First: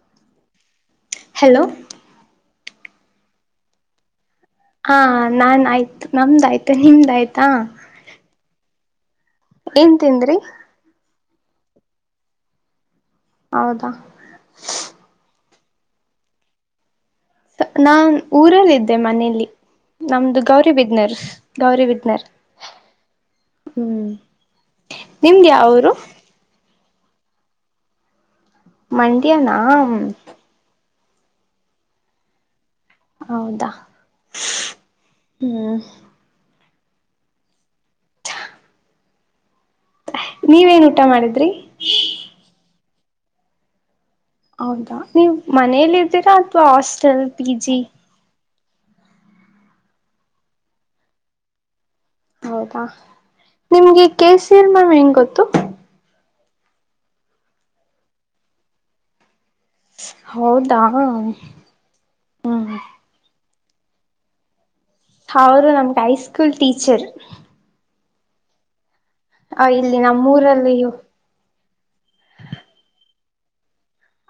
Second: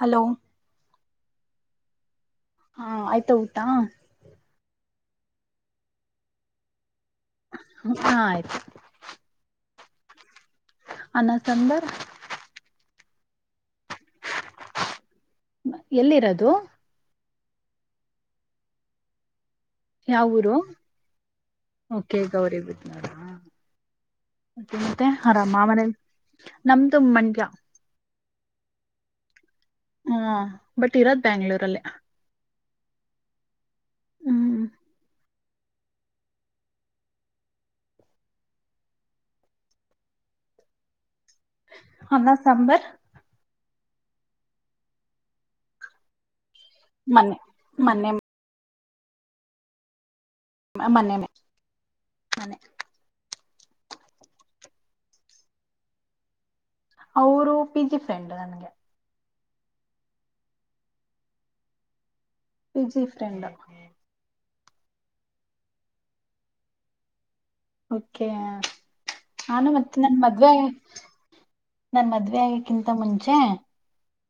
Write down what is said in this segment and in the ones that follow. Hello hello ಹಾ ಆಯ್ತಾ ಊಟ ಹಾ ನಾನ್ ಆಯ್ತು ನಮ್ದಾಯ್ತು ನಿಮ್ದ ಹಾ ಆಯ್ತು ಏನ್ ತಿಂದ್ರಿ ಅನ್ನ ಸಂದರ್ ಹೌದಾ ಎಲ್ಲಿರೋದು ನಾನ್ ಊರಲ್ಲ ಇದ್ದೆ ಮನೆಯಲ್ಲಿ ಯಾವ ನಮ್ದು ಊರು Gauri business Gauri okay business Gauri Gauribidanur business ಹ್ಮ್ ಮತ್ತೆ ಮತ್ತೆ ಆರಾಮ ನಿಮ್ದಾವರು ಮನೇಲಿ ನಮ್ದು ಮಂಾ ಮಂಡಿಯಾನಾ ಬಟ್ ಇರೋದ್ ಬ್ಯಾಂಗ್ಳೂರಲ್ಲಿ ಹೌದಾ ಹ್ಮ್ ಹ್ಮ್ ನೀವೇನ್ ಊಟ ಮಾಡಿದ್ದಿ ಹನ್ನ ಸಾಂಬರ್ ಹೌದಾ ನೀವ್ ಮನೇೆಯಲ್ಲಿ ಇದ್ದೀರಾ ಅಥವಾ ಹಾಸ್ಟೆಲ್ ಮನೆ ಪಿ ಜಿ ಮನೆ ಮನ್ನ ಮೇ ಹೌದಾ ನಿಮ್ಗೆ ಕೆ ಸಿ ಎರ್ ಮಾಮ್ ಹೆಂಗ ಗೊತ್ತು ಅವರು ಪಿ ಜಿ ಫ್ರೆಂಡ್ ನನ್ಗೆ ಹೌದಾ ವಿಜಿಫ್ರೆಂಡ ಅವರು ನಮ್ಗೆ ಹೈಸ್ಕೂಲ್ ಟೀಚರ್ ಓಕೆ ಆ ನಾನು ಮತ್ತೆ ಇಲ್ಲಿ ನನ್ ಮದ್ವೆ ಆಗ ನಮ್ಮೂರಲ್ಲಿ ನನ್ ಮದ್ವೆ ಆಗಕ್ಕಿಂತ ಮುಂಚೆ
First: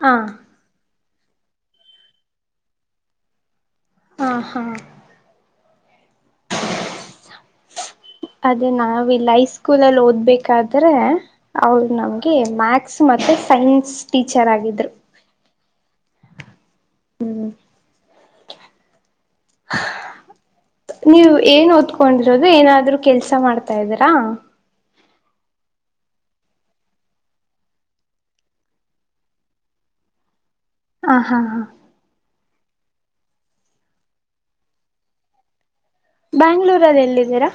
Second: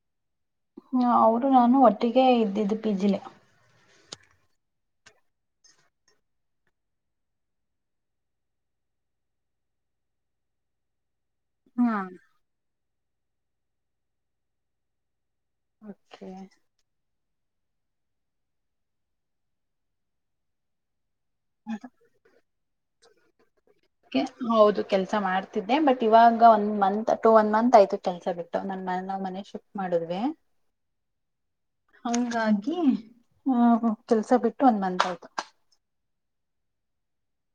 ಹ ಹ ಅವರು ನಾನು ಒಟ್ಟಿಗೆ ಇದ್ದಿದ್ದು ಪಿಜಿಲೆ ಹಾ ಹಾ ಅದೇ ನಾವಲ್ಲ ಹೈ ಸ್ಕೂಲಲ್ಲಿ ಓದ್ಬೇಕಾದ್ರೆ ಅವರು ಹಾ ನಮ್ಗೆ ಮ್ಯಾಥಸ್ ಮತ್ತೆ ಸೈನ್ಸ್ ಟೀಚರ್ ಆಗಿದ್ರು ಓಕೆ ಹ್ಮ ನೀವ್ ಏನ್ ಓದ್ಕೊಂಡಿರೋದು ಏನಾದ್ರರು ಕೆಲ್ಸ ಮಾಡ್ತಾ ಇದ್ದೀರಾ ಕೆಲಸ ಮಾಡ್ತಿದ್ದೆ ಬಟ್ ಇವಾಗ.. [unintelligible] ಹ ಹಾ ಹಾ ಹಂಗಾಗಿ ಆ ಕೆಲ್ಸ ಬಿಟ್ಟು ಒಂದ್ ಮತ್ ಆಯತು.. ಬ್ಯಾಂಗ್ಳೂರಲ್ಲಿ ಎಲ್ಲಿದ್ದೀರಾ..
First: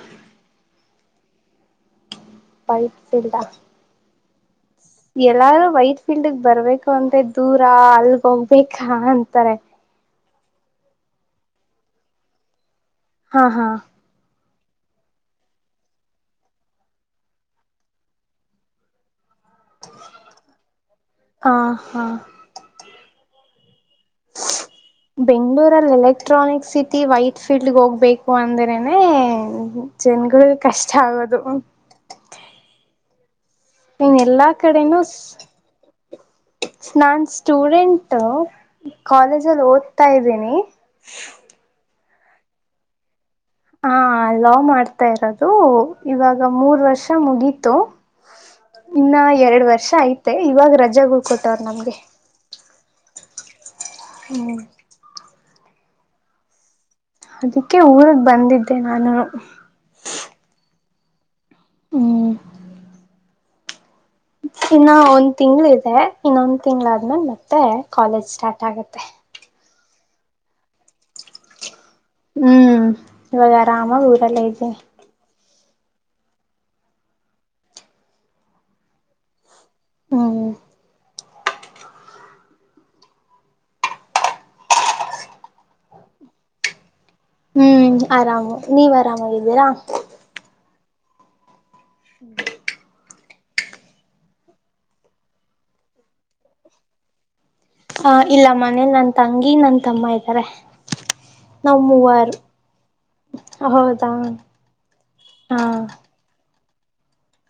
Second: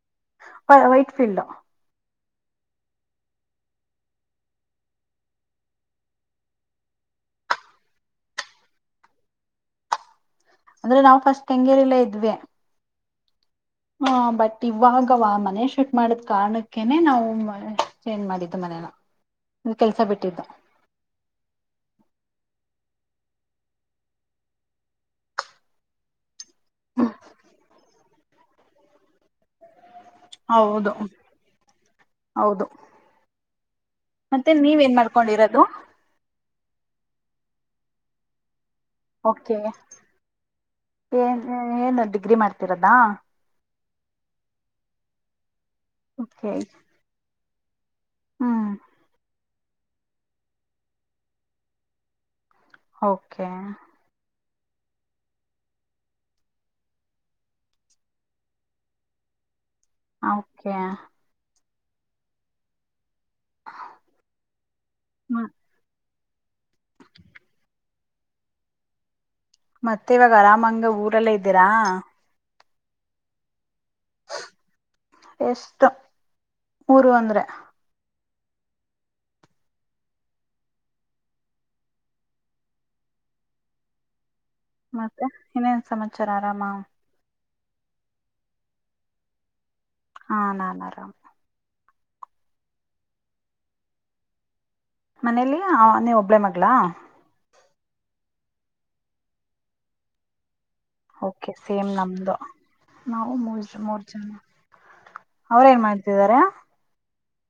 ವೈಟ್ ಫೀಲ್ಡ್ ಪೈಪ್ ಸಲ್ದಾ [unintelligible] ಎಲ್ಲಾರೂ ವೈಟ್ ಫೀಲ್ಡ್ಗ್ ಬರ್ಬೇಕು ಅಂದ್ರೆ ದೂರ ಅಲ್ಗ ಹೋಗ್ಬೇಕಾ ಅಂತಾರೆ ಅಂದ್ರೆ ನಾವು ಫಸ್ಟ್ ಕೆಂಗೇರಿಲ್ಲ ಇದ್ವಿ ಹಾ ಬಟ್ ಇವಾಗವ ಮನೆ ಶೂಟ್ ಮಾಡದ್ ಕಾರಣಕ್ಕನೆ ನಾವು ಚೇಂಜ್ ಮಾಡಿದ್ದ ಮನೇಲ್ಲ ನಿ ಕೆಲ್ಸ ಬಿಟ್ಟಿದ್ದು ಹ ಹಾ ಬೆಂಗಗಳೂರಲ್ಲೆಲ್ಲ ಎಲೆಕ್ಟ್ರಾನಿಕ್ ಸಿಟಿ ವೈಟ್ ಫೀಲ್ಡ್ ಹೋಗ್ಬೇಕು ಅಂದ್ರೇ ಜನ್ಗಳು ಕಷ್ಟ ಹೌದು ಆಗ ಅದು ಹ್ಮ ಹೌದು ನೀನ್ ಎಲ್ಲಾ ಮತ್ತೆ ನೀವ ಏನ್ ಕಡೆನೂ ಮಾಡ್ಕೊಂಡಿರೋದು ಸ್ನನ್ ಸ್ಟೂಡೆಂಟ್ ಓಕೆ ಕಾಲೇಜಲ್ಲಿ ಓದ್ತಾ ಇದ್ದೀನಿ ಅಗ್ರಿ ಮಾಡ್ತಿರದಾ ಹಾ ಲಾ್ ಮಾಡ್ತಾ ಇರೋದು ಇವಾಗ ಓಕೆ ಮೂರ್ ವರ್ಷ ಮುಗೀತು ಹ್ಮ್ ಇನ್ನ ಎರಡು ವರ್ಷ ಐ್ತೆ ಇವಾಗ ರಜಾಗುಳ್ಕೊಟ್ಟವ್ರ ನಮ್ಗೆ ಓಕೆ ಹ್ಮ್ ಅದಕ್ಕೆ ಊರ್ಗ್ ಬಂದಿದ್ದೆ ನಾನು ಓಕೆ ಹ ಚನ್ನ ಒಂದ್ ಹ್ಮ ತಿಂಗಳ ಇದೆ ಇನ್ನೊಂದ್ ತಿಂಗಗಳ ಆದ್ಮೇಲೆ ಮತ್ತೆ ಕಾಲೇಜ್ ಸ್ಟಾರ್ಟ್ ಆಗತ್ತೆ ಮತ್ತೆ ಇವಾಗ ಆರಾಮಂಗ ಊರೆಲ್ಲ ಇದ್ದೀರಾ ಹ್ಮ್ ವಗರ ಆಮ ಬಊರ ಲಜೆ ಎಷ್ಟು ಊರು ಅಂದ್ರೆ ಹ್ಮ ಮತ್ತೆ ಇನ್ನೇನ್ ಸಮಾಚಾರ ಆರಾಮ ಹ್ಮ್ ಆರಾಮ್ ನೀವ್ ಆರಾಮಾಗಿದ್ದೀರಾ ಹಾ ನಾನರಾಮ [inaudible] ಮನೇಲಿ ಆ ನೀವ್ ಒಬ್ಬಳೇ ಮಗ್ಗಳ ಹ ಇಲ್ಲ ಮನೇಲಿ ನನ್ ತಂಗಿ ನನ್ ತಮ್ಮ ಇದ್ದಾರೆ ಕೆ ನಾವ್ ಸೇಮ್ ಮೂವರು ನಮ್ದು ನಾವು ಮೂರ್ ಮೂರ್ ಹೌದಾ ಜನ ಅವ್ರೇನ್ ಮಾಡ್ತಿದಾರ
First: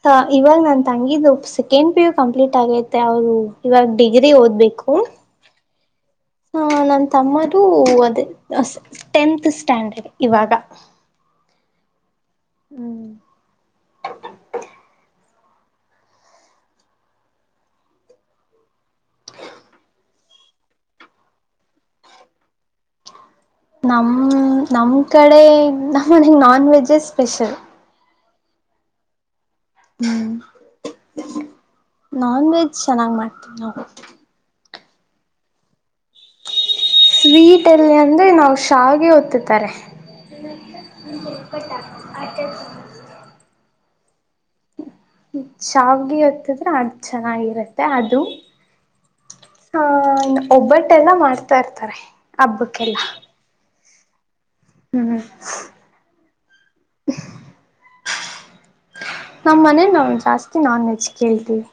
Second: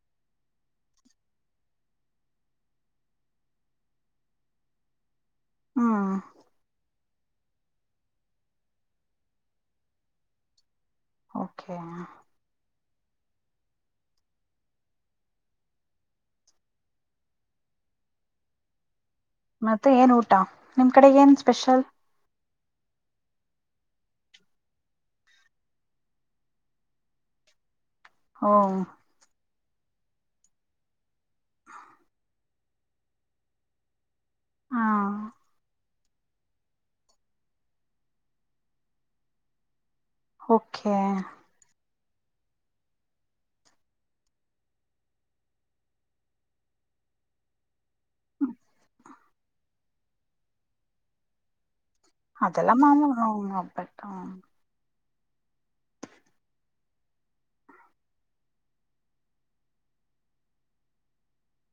ಹ ಇವಾಗ ನನ್ ತಂಗಿದ್ದು ಸೆಕೆಂಡ್ ಪಿ ಯು ಕಂಪ್ಲೀಟ್ ಆಗೈತೆ ಅವ್ರು ಇವಾಗ ಡಿಗ್ರಿ ಓದ್ಬೇಕು ಹ್ಮ್ ನಂತ [unintelligible] ತಮ್ಮದು ಅದ ಟೆಂತ್ ಸ್ಟ್ಯಾಂಡರ್ಡ್ ಇವಾಗ ಓಕೆ ಹ್ಮ್ ಮತ್ತೆ ಏನ್ ಊಟ ನಿಮ್ ಕಡೆ ಏನ್ ಸ್ಪೆಷಲ್ ನಮ್ಮ ನಮ್ ಕಡೆ ನಮ್ಮ ಮನೆಗ್ ನಾನ್ ವೆಜ್ಜೇ ಸ್ಪೆಷಲ್ ಹ್ಮ ಹ್ಮ್ ನಾನ್ ವೆಜ್ ಚೆನ್ನಾಗಿ್ ಮಾಡ್ತೀವಿ ನಾವು ಹಾ ಸ್ವೀಟ್ ಎಲ್ಲಿ ಅಂದ್ರೆ ನಾವು ಶೆ ಓದ್ತತಾರೆ ಓಕೆ ನಿ ಹಪಟ್ಟ ಆ [unintelligible] ಚಾವ್ಗೆ ಹೊತ್ತಿದ್ರೆ ಅದು ಚೆನ್ನಾಗಿರತ್ತೆ ಅದು ಹಾ ಒಬ್ಬಟ್ಟೆಲ್ಲ ಮಾಡ್ತಾ ಇರ್ತಾರೆ ಅದೆಲ್ಲ ಮಾ ಹಬ್ಬಕ್ಕೆಲ್ಲ ಅಬಟ್ಟ ಹ್ಮ್್ಮ [inaudible] ನಮ್ಮ ಮನೇ ನಾವು ಜಾಸ್ತಿ ನಾನ್ ವೆಜ್ ಕೇಳ್ತೀವಿ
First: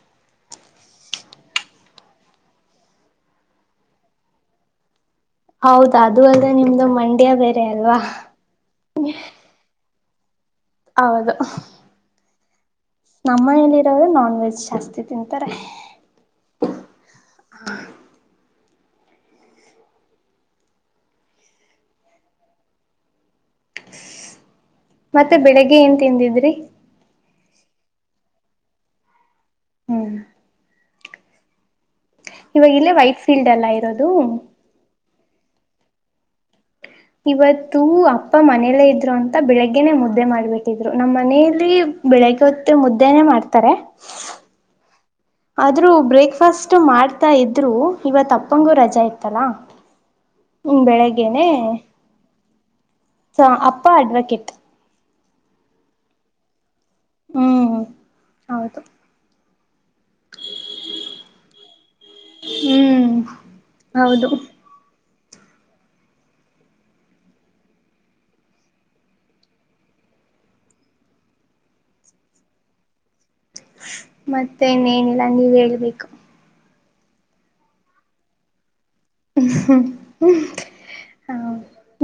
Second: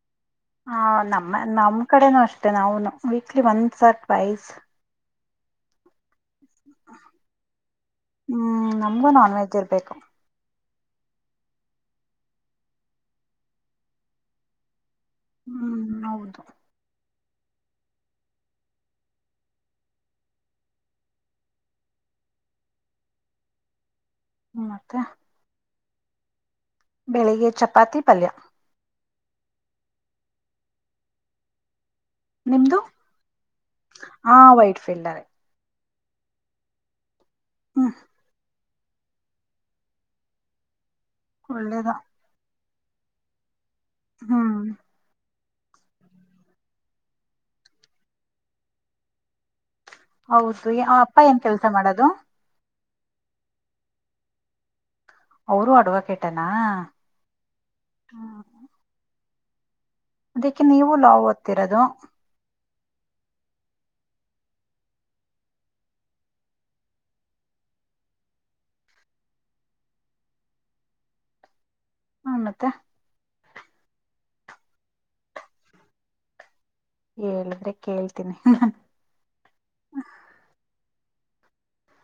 ಹ ನಮ್ಮ ನಮ್ ಕಡೆನುೂ ಅಷ್ಟೆ ನಾವು ವೀಕ್ಲಿ ಒನ್ ಸರ್ಟ್ ವೈಸ್ ಹೌದ ಅದು ಅದ ನಿಮ್ದು ಮಂಡ್ಯ ಬೇರೆ ಅಲ್ವಾ ಹ್ಮ್ ನಮ್ಗೂ ನಾನ್ ವೆಜ್ ಇರ್ಬೇಕು ಹೌದು ನಮ್ಮನಲಿ ಇರೋರು ನಾನ್ ವೆಜ್ ಜಾಸ್ತಿ ತಿಂತಾರೆ ಹ್ಮ್ ಹೌದು ಹಾ ಮತ್ತೆ ಬೆಳಿಗ್ಗೆ ಏನ್ ತಿಂದಿದ್ರಿ ಬೆಳಿಗ್ಗೆ ಚಪಾತಿ ಪಲ್ಯ ಹ್ಮ್ ಇವಾಗ ನಿಮ್ದು ಇಲ್ಲೇ ವೈಟ್ ಫೀಲ್ಡ್ ಎಲ್ಲ ಇರೋದು ಆ ವೈಟ್ ಫೀಲ್ಡರ್ ಇವತ್ತು ಹ್ಮ್ ಅಪ್ಪ ಮನೆಯಲ್ಲೇ ಇದ್ರು ಅಂತ ಬೆಳಿಗ್ಗೆನೆೇ ಮುದ್ದೆ ಮಾಡ್ಬಿಟ್ಟಿದ್ರು ನಮ್ಮ್ ಮನೆಯಲ್ಲಿ ಒಳ್ಳೇದ ಬೆಳಗ್ಗೆ ಹೊತ್ತ ಮುದ್ದೆನೇ ಮಾಡ್ತಾರೆ ಹ್ಮ್ ಆದ್ರೂ ಬ್ರೇಕ್ಫಾಸ್ಟ್ ಮಾಡ್ತಾ ಇದ್ರು ಇವತ್ಪ್ಪಂಗೂ ರಜೆಾ ಇತ್ತಲ್ಲಾ ಹೌದು ಹ್ಮ್ ಆ ಅಪ್ಪ ಏನ್ ಕೆಲ್ಸ ಮಾಡದು ಅಪ್ಪಾ ಅಡ್ವಕೇಟ್ ಅವರು ಅಡವಾ ಕೇಟ್ಟಾನ [inaudible] ಹ್ಮ್ ಹೌದು ಅದಕ್ಕೆ ನೀವು ಲಾವ್ ಓದ್ತ್ತಿರೋದು. ಹ್ಮ್ ಹೌದು. ಹ ಮತ್ತ. ಮತ್ತೆನ್ನೇನಿಲ್ಲ ನೀವ ಹೇಳಬೇಕು. ಹೇಳಿದ್ರೆ ಕೇಳ್ತೀನಿ ಹ್ಮ್ ಹ್ಮ್.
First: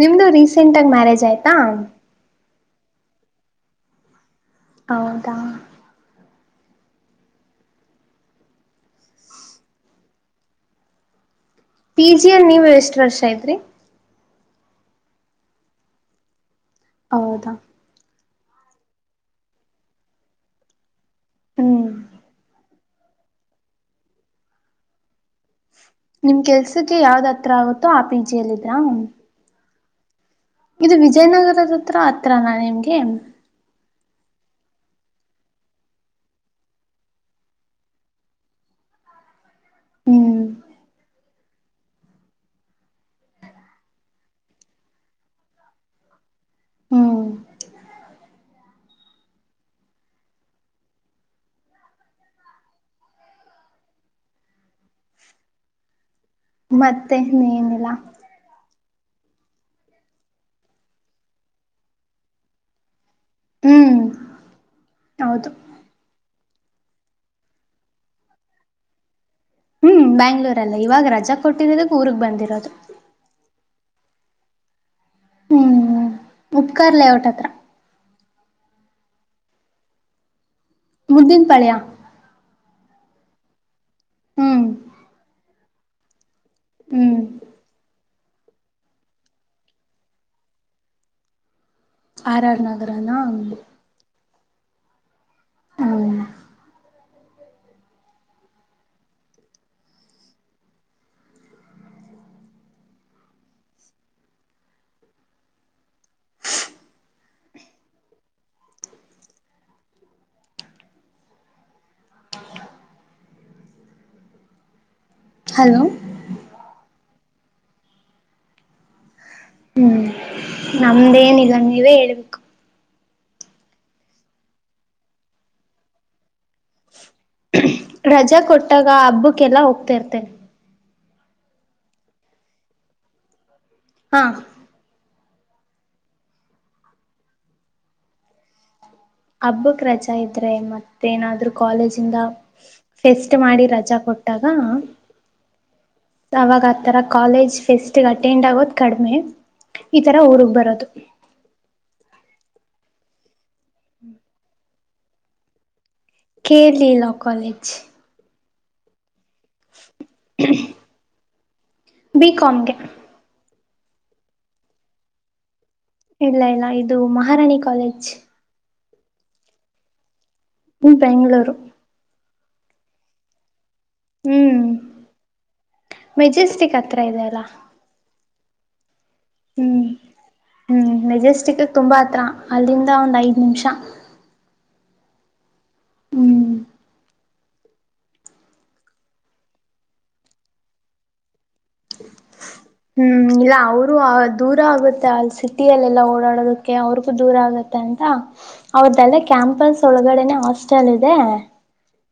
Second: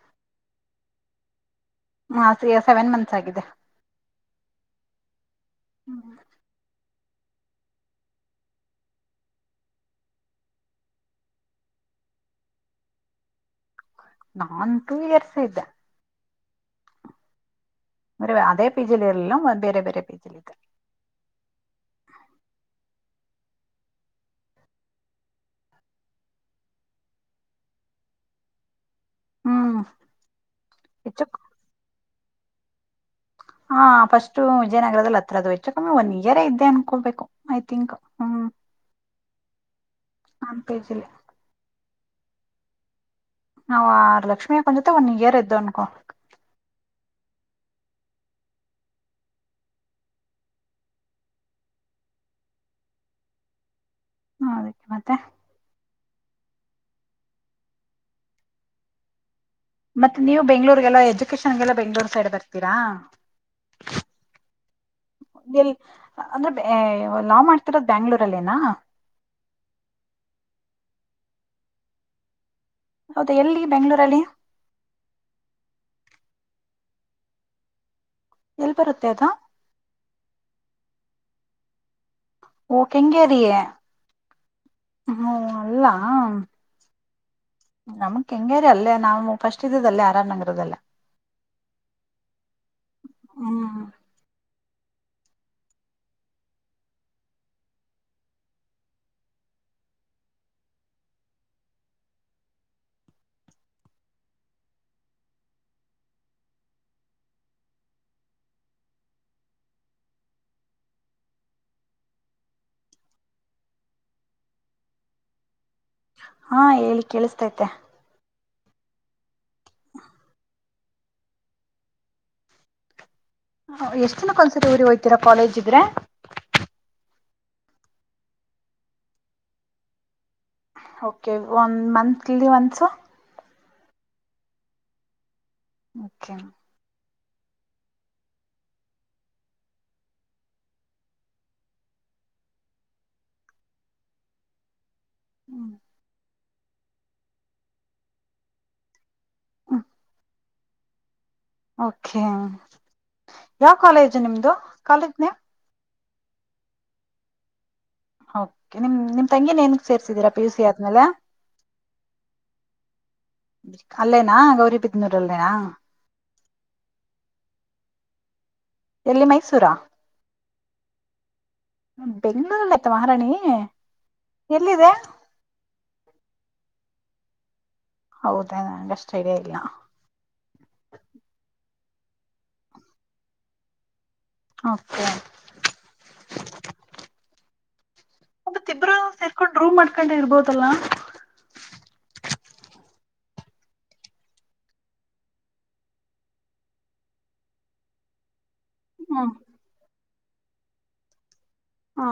ನಿಮ್ದು ರೀಸೆಂಟ್ ಆಗ ಮ್ಯಾರೇಜ್ ಆಯ್ ಹ ಸೆವೆನ್ ಮಂತ್ಸ್ ಆಗಿದೆ. ಹೌದಾ. ಹ್ಮ ಹ್ಮ. ಪಿ ಜಿ ಅಲ್ಲಿ ನೀವ ಎಷ್ಟ್ ವರ್ಷ ಇದ್ರಿ. ನಾನ್ ಟೂ ಐರ್ಸ್ ಇದ್ದೆ. ಹೌದಾ. ಮ ಅದೇ ಪೇಜಲ್ಲಿ ಇರಲ್ಲ ಬೇರೆ ಬೇರೆ ಪೇಜಲ್ಲಿ ಇದ್ದೆ. ಹ್ಮ್. ನಿಮ್ ಕೆಲ್ಸಕ್ಕೆ ಯಾವ್ದ್ ಹತ್ರ ಆಗುತ್ತೋ ಆ ಪಿ ಜಿಯಲ್ಲ ಇದ್ರಾ. ಹ್ಮ. ಇದು ವಿಜಯನಗರದತ್ರ ಹತ್ರನಾ ನಿಮ್ಗೆ. ಹಾ ಫಸ್ಟು ವಿಜಯನಗರದಲ್ಲಿ ಹತ್ರದು ವೆಚ್ಚಕ್ಕಮ್ಮೆ ಒನ್ ಇಯರೇ ಇದ್ದೆ ಅನ್ಕೊಬೇಕು ಐ ತಿಂಕ್ ಹ್ಮ್. ಹ್ಮ್ ನನ್ ಪೇಜಿಲ್ಲ. ನ ಲಕ್ಷ್ಮಿ ಅಕ್ಕನ ಜೊತೆಗ ಒನ್ ಇಯರ್ ಇದ್ದು ಅನ್ಕೋ. ಹ್ಮ್. [inaudible] ಮತ್ತೆ ನೀ ಏನಿಲ್ಲ. ಮತ್ತೆ ನೀವು ಬೆಂಗ್ಗಳೂರ್ರಿಗೆಲ್ಲ ಎಜುಕೇಶನ್ಗೆಲ್ಲ ಬೆಂಗ್ಗಳೂರ್ ಸೈಡ್ ಬರ್ತೀರಾ. ಹ್ಮ್ ಹೌದು [unintelligible] ಲಾವ್ ಮಾಡ್ತಿರೋದು್ ಬ್ಯಾಂಗ್ಳೂರಲ್ಲಿೇನಾ. ಹ್ಮ್ ಬ್ಯಾಂಗ್ಳೂರಲ್ಲ ಇವಾಗ ರಜಾ ಕೊಟ್ಟಿರೋದಕ್ಕೆ ಊರ್ಗ್ ಬಂದಿರೋದು. ಹೌದಾ ಎಲ್ಲಿ ಬೆಂಗಗಳೂರಲ್ಲಿ. ಹ್ಮ್ ಉಪ್ಕಾರ್ಲಔಟ್ಟ ಹತ್ರ. ಎಲ್ಲಿ ಬರುತ್ತೆ ಅದು. ಮು್ದಿನ ಪಳೆಯಾ. ಓ ಕೆಂಗೇರಿೇ ಹ್ಮ್ ಹ್ಮ ಅಲ್ಲಾ. ಹ್ಮ್. ನಮಕ್ ಕೆಂಗೇರಿ ಅಲ್ಲೇ ನಾವು ಫಸ್ಟ್ ಇದ್ದದಲ್ಲೇ ಆರ ಆರ್ ನಗರದೆಲ್ಲ. ಆರ್ ಆರ್ ನಗರನಾ. ಹ್ಮ್ ಹಲೋ. ಹಾ ಹೇಳಿ ಕೇಳಿಸತೈತೆ. ಹ್ಮ್ ನಮ್ದೇನ್ಗ ನೀವೇ ಹೇಳ್ಬೇಕು. ಎಷ್ಟು ದಿನಕ್ಕ ಒಂದಸರಿ ಹೋಗಯ್ತೀರಾ ಕಾಲೇಜ್ ಇದ್ರೆ. ರಜಾ ಕೊಟ್ಟಾಗ ಹಬ್ಬಕ್ಕೆಲ್ಲ ಹೋಗ್ತಾ ಇರ್ತೆೇನೆ. ಕೆ ಒನ್ ಮಂತ್ಲಿ ಒಸ. ಹಾ. ಓಕೆ. ಹಬ್ಬಕ್ ರಜಾ ಇದ್ರೆ ಮತ್ತೇಏನಾದ್ರು ಕಾಲೇಜ ಇಿಂದ ಫೆಸ್ಟ್ ಮಾಡಿ ರಜಾ ಕೊಟ್ ಕೊಟ್ಟಾಗ. ಹ್ಮ್. ಅವಾಗ ಆತರ ಕಾಲೇಜ್ ಫೆಸ್ಟ್ ಅಟೆಂಡ್ ಆಗೋದು್ ಕಡಿಮೆ ಈತರ ಊರ್ಗ್ ಬರ [inaudible] ಓಕೆ ಯಾವ ಕಾಲೇಜ್ ನಿಮ್ದು ಕಾಲೇಜ್ ನೇಮ್. ಕೆ ಲೀ ಲಾವ್ ಕಾಲೇಜ್. ಕೆ ನಿಮ ನಿಮ ತಂಗಿನ ಏನಕ ಸೇರ್ಸಿದೀರಾ ಪಿ ಯುಸಿ ಆದ್ಮೇಲೆ ಬಿ ಕಾಮ್ಗೆ ಅಲ್ಲೇನಾ ಗೌರಿ ಬಿದನೂರ ಅಲ್ಲೆಯ ಇಲ್ಲ ಇಲ್ಲ ಇದು ಮಹಾರಾಣಿ ಕಾಲೇಜ್. ಎಲ್ಲಿ ಮೈಸೂರ. ಹ್ಮ ಬೆಂಗಳೂರು. ಬೆಂಗಳೂರ ಮತ್ ಮಹಾರಾಣಿ. ಹ್ಮ ಎಲ್ಲಿದೆ ಮೆಜೆಸ್ಟಿಕ್ ಹತ್ರ ಇದೆ ಅಲ್ಲ. ಹೌದ ಹ್ಮ ಹ್ಮ ಮೆಜೆಸ್ಟಿಕ್ ತುಂಬಾ ಹತ್ರ ಅಲ್ಲಿಂದ ಒಂದ್ ಐದ ನಿಮಿಷ. ಓಕೆ. ಹ್ಮ್ ತ ತಿಬ್ರ ಸೇರ್ಕೊಂಡ್ ರೂಮ್ ಮಾಡ್ಕೊಂಡೆ ಇರ್ಬೋದಲ್ಲ. ಹ್ಮ ಇಲ್ಲ ಅವರು ದೂರ ಆಗತ್ತೆ ಅಲ್ಲಿ ಸಿಟಿಯಲ್ಲೆಲ್ಲಾ ಓಡಾಡೋದಕ್ಕೆ ಅವ್ರಿಗೂ ದೂರ ಆಗತ್ತೆ. ಅಂತ ಅವ್ರ್ದಲ್ಲ ಹ್ಮ್ ಕ್ಯಾಂಪಸ್ ಒಳಗಡನೆ ಹಾಸ್ಟೆಲ್ ಇದೆ. ಹಾ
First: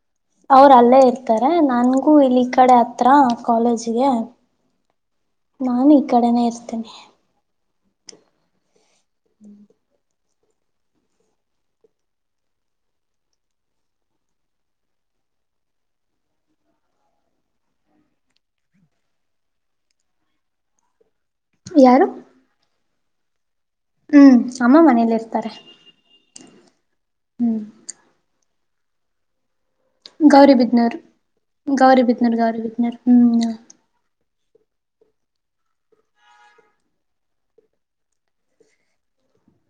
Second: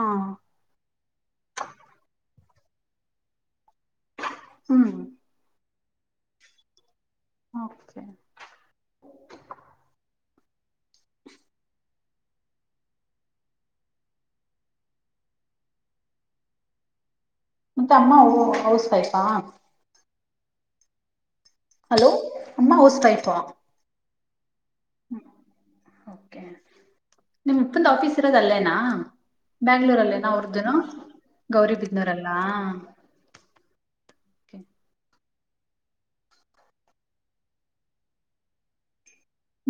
ಅವರ ಅಲ್ಲೇ ಇರ್ತಾರೆ ನನ್ಗೂ ಇಲ್ಲಿ ಈ ಕಡೆ ಹತ್ರ ಕಾಲೇಜ್ಗೆ ಹ್ಮ. ನಾನ ಈ ಕಡೆನೆೇ ಇರ್ತೇನೀ. ಓ ಕೆ. ಹ್ಮ. ಮತ್ತ ಅಮ್ಮ ಹೌಸ್ ವೈಫಾ. ಹಲೋ ಅಮ್ಮ ಹೌಸ್ ವೈಪಾ ಹ್ಮ ಅಮ್ಮ ಮನೇಲಿ ಇರ್ತಾರೆ. ನಿಮ್ಮ ಹ್ಮ್ ಅಪ್ಪಂದ ಆಫೀಸ್ ಇರೋದ ಅಲ್ಲೇನಾ. ಬ್ಯಾಂಗ್ಳೂರಲ್ಲೇ ನಾ ಗೌರಿ ಅವ್ರದ್ದನು ಬಿದ್ನೂರ್ ಗೌರಿ ಗೌರಿಬಿದ್ನೂರಲ್ಲ. ಬಿದ್ನೂರ್ ಗೌರಿ ಬಿದ್ನೂರ್ ಹ್ಮ್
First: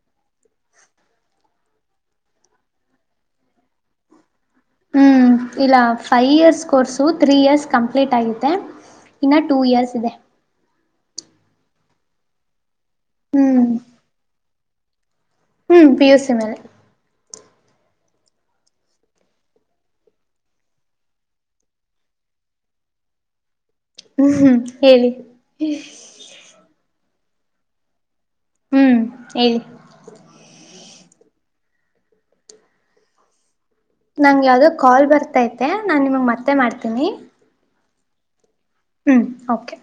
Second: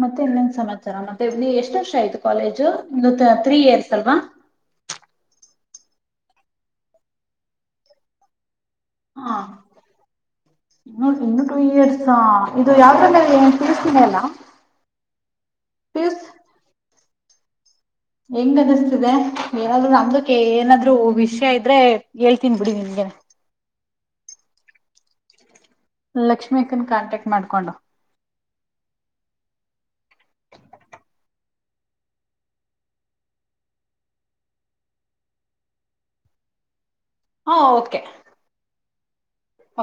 ಮತ್ತೆ ಇನ್ನೇನ ಸಮಾಚಾರ ಮತ್ತೆ ಇಲ್ಲಿ ಎಷ್ಟ ವರ್ಷ ಆಯ್ತು ಕಾಲೇಜು ಇಂದು ತ್ರೀ ಇಯರ್ಸ್ ಅಲ್ವಾ. ಹ್ಮ ಇಲ್ಲ five years course three years complete ಆಗತೆ. ಇನ್ನ ಟೂ ಇಯರ್ಸ್ ಇದೆ. ಇನ್ನ ಟೂ ಇಯರ್ಸ್ ಇದು ಯಾವ್ದ್ರ ಮೇಲೆ ಪಿಯುಸಿ ಮೇಲಾ ಹ್ಮ ಪಿ ಯ ಸಿ ಮೇಲೆ. ಹೆಂಗ ಅನ್ನಿಸ್ತಿದೆ ಏನಾದ್ರು ನಮ್ದಕ್ಕೆ ಏನಾದ್ರು ವಿಷಯ ಇದ್ರೆ ಹೇಳ್ತೀನ ಬಿಡಿ ನಿಮ್ಗೆ [inaudible] ಹೇಳಿ. ಲಕ್ಷ್ಮೀ ಅಕ್ಕನ್ ಕಾಂಟ್ಯಾಕ್ಟ್ ಮಾಡ್ಕೊಂಡು ಹ್ಮ್ ಹೇಳ. ನಂಗ ಯಾವದೋ ಕಾಲ್ ಬರ್ತತೆ ನಾನ ನಿಮಗ್ ಮತ್ತೆ ಮಾಡ್ತೀನಿ. ಹಾ ಓಕೆ. ಹ್ಞೂ ಓಕೆ.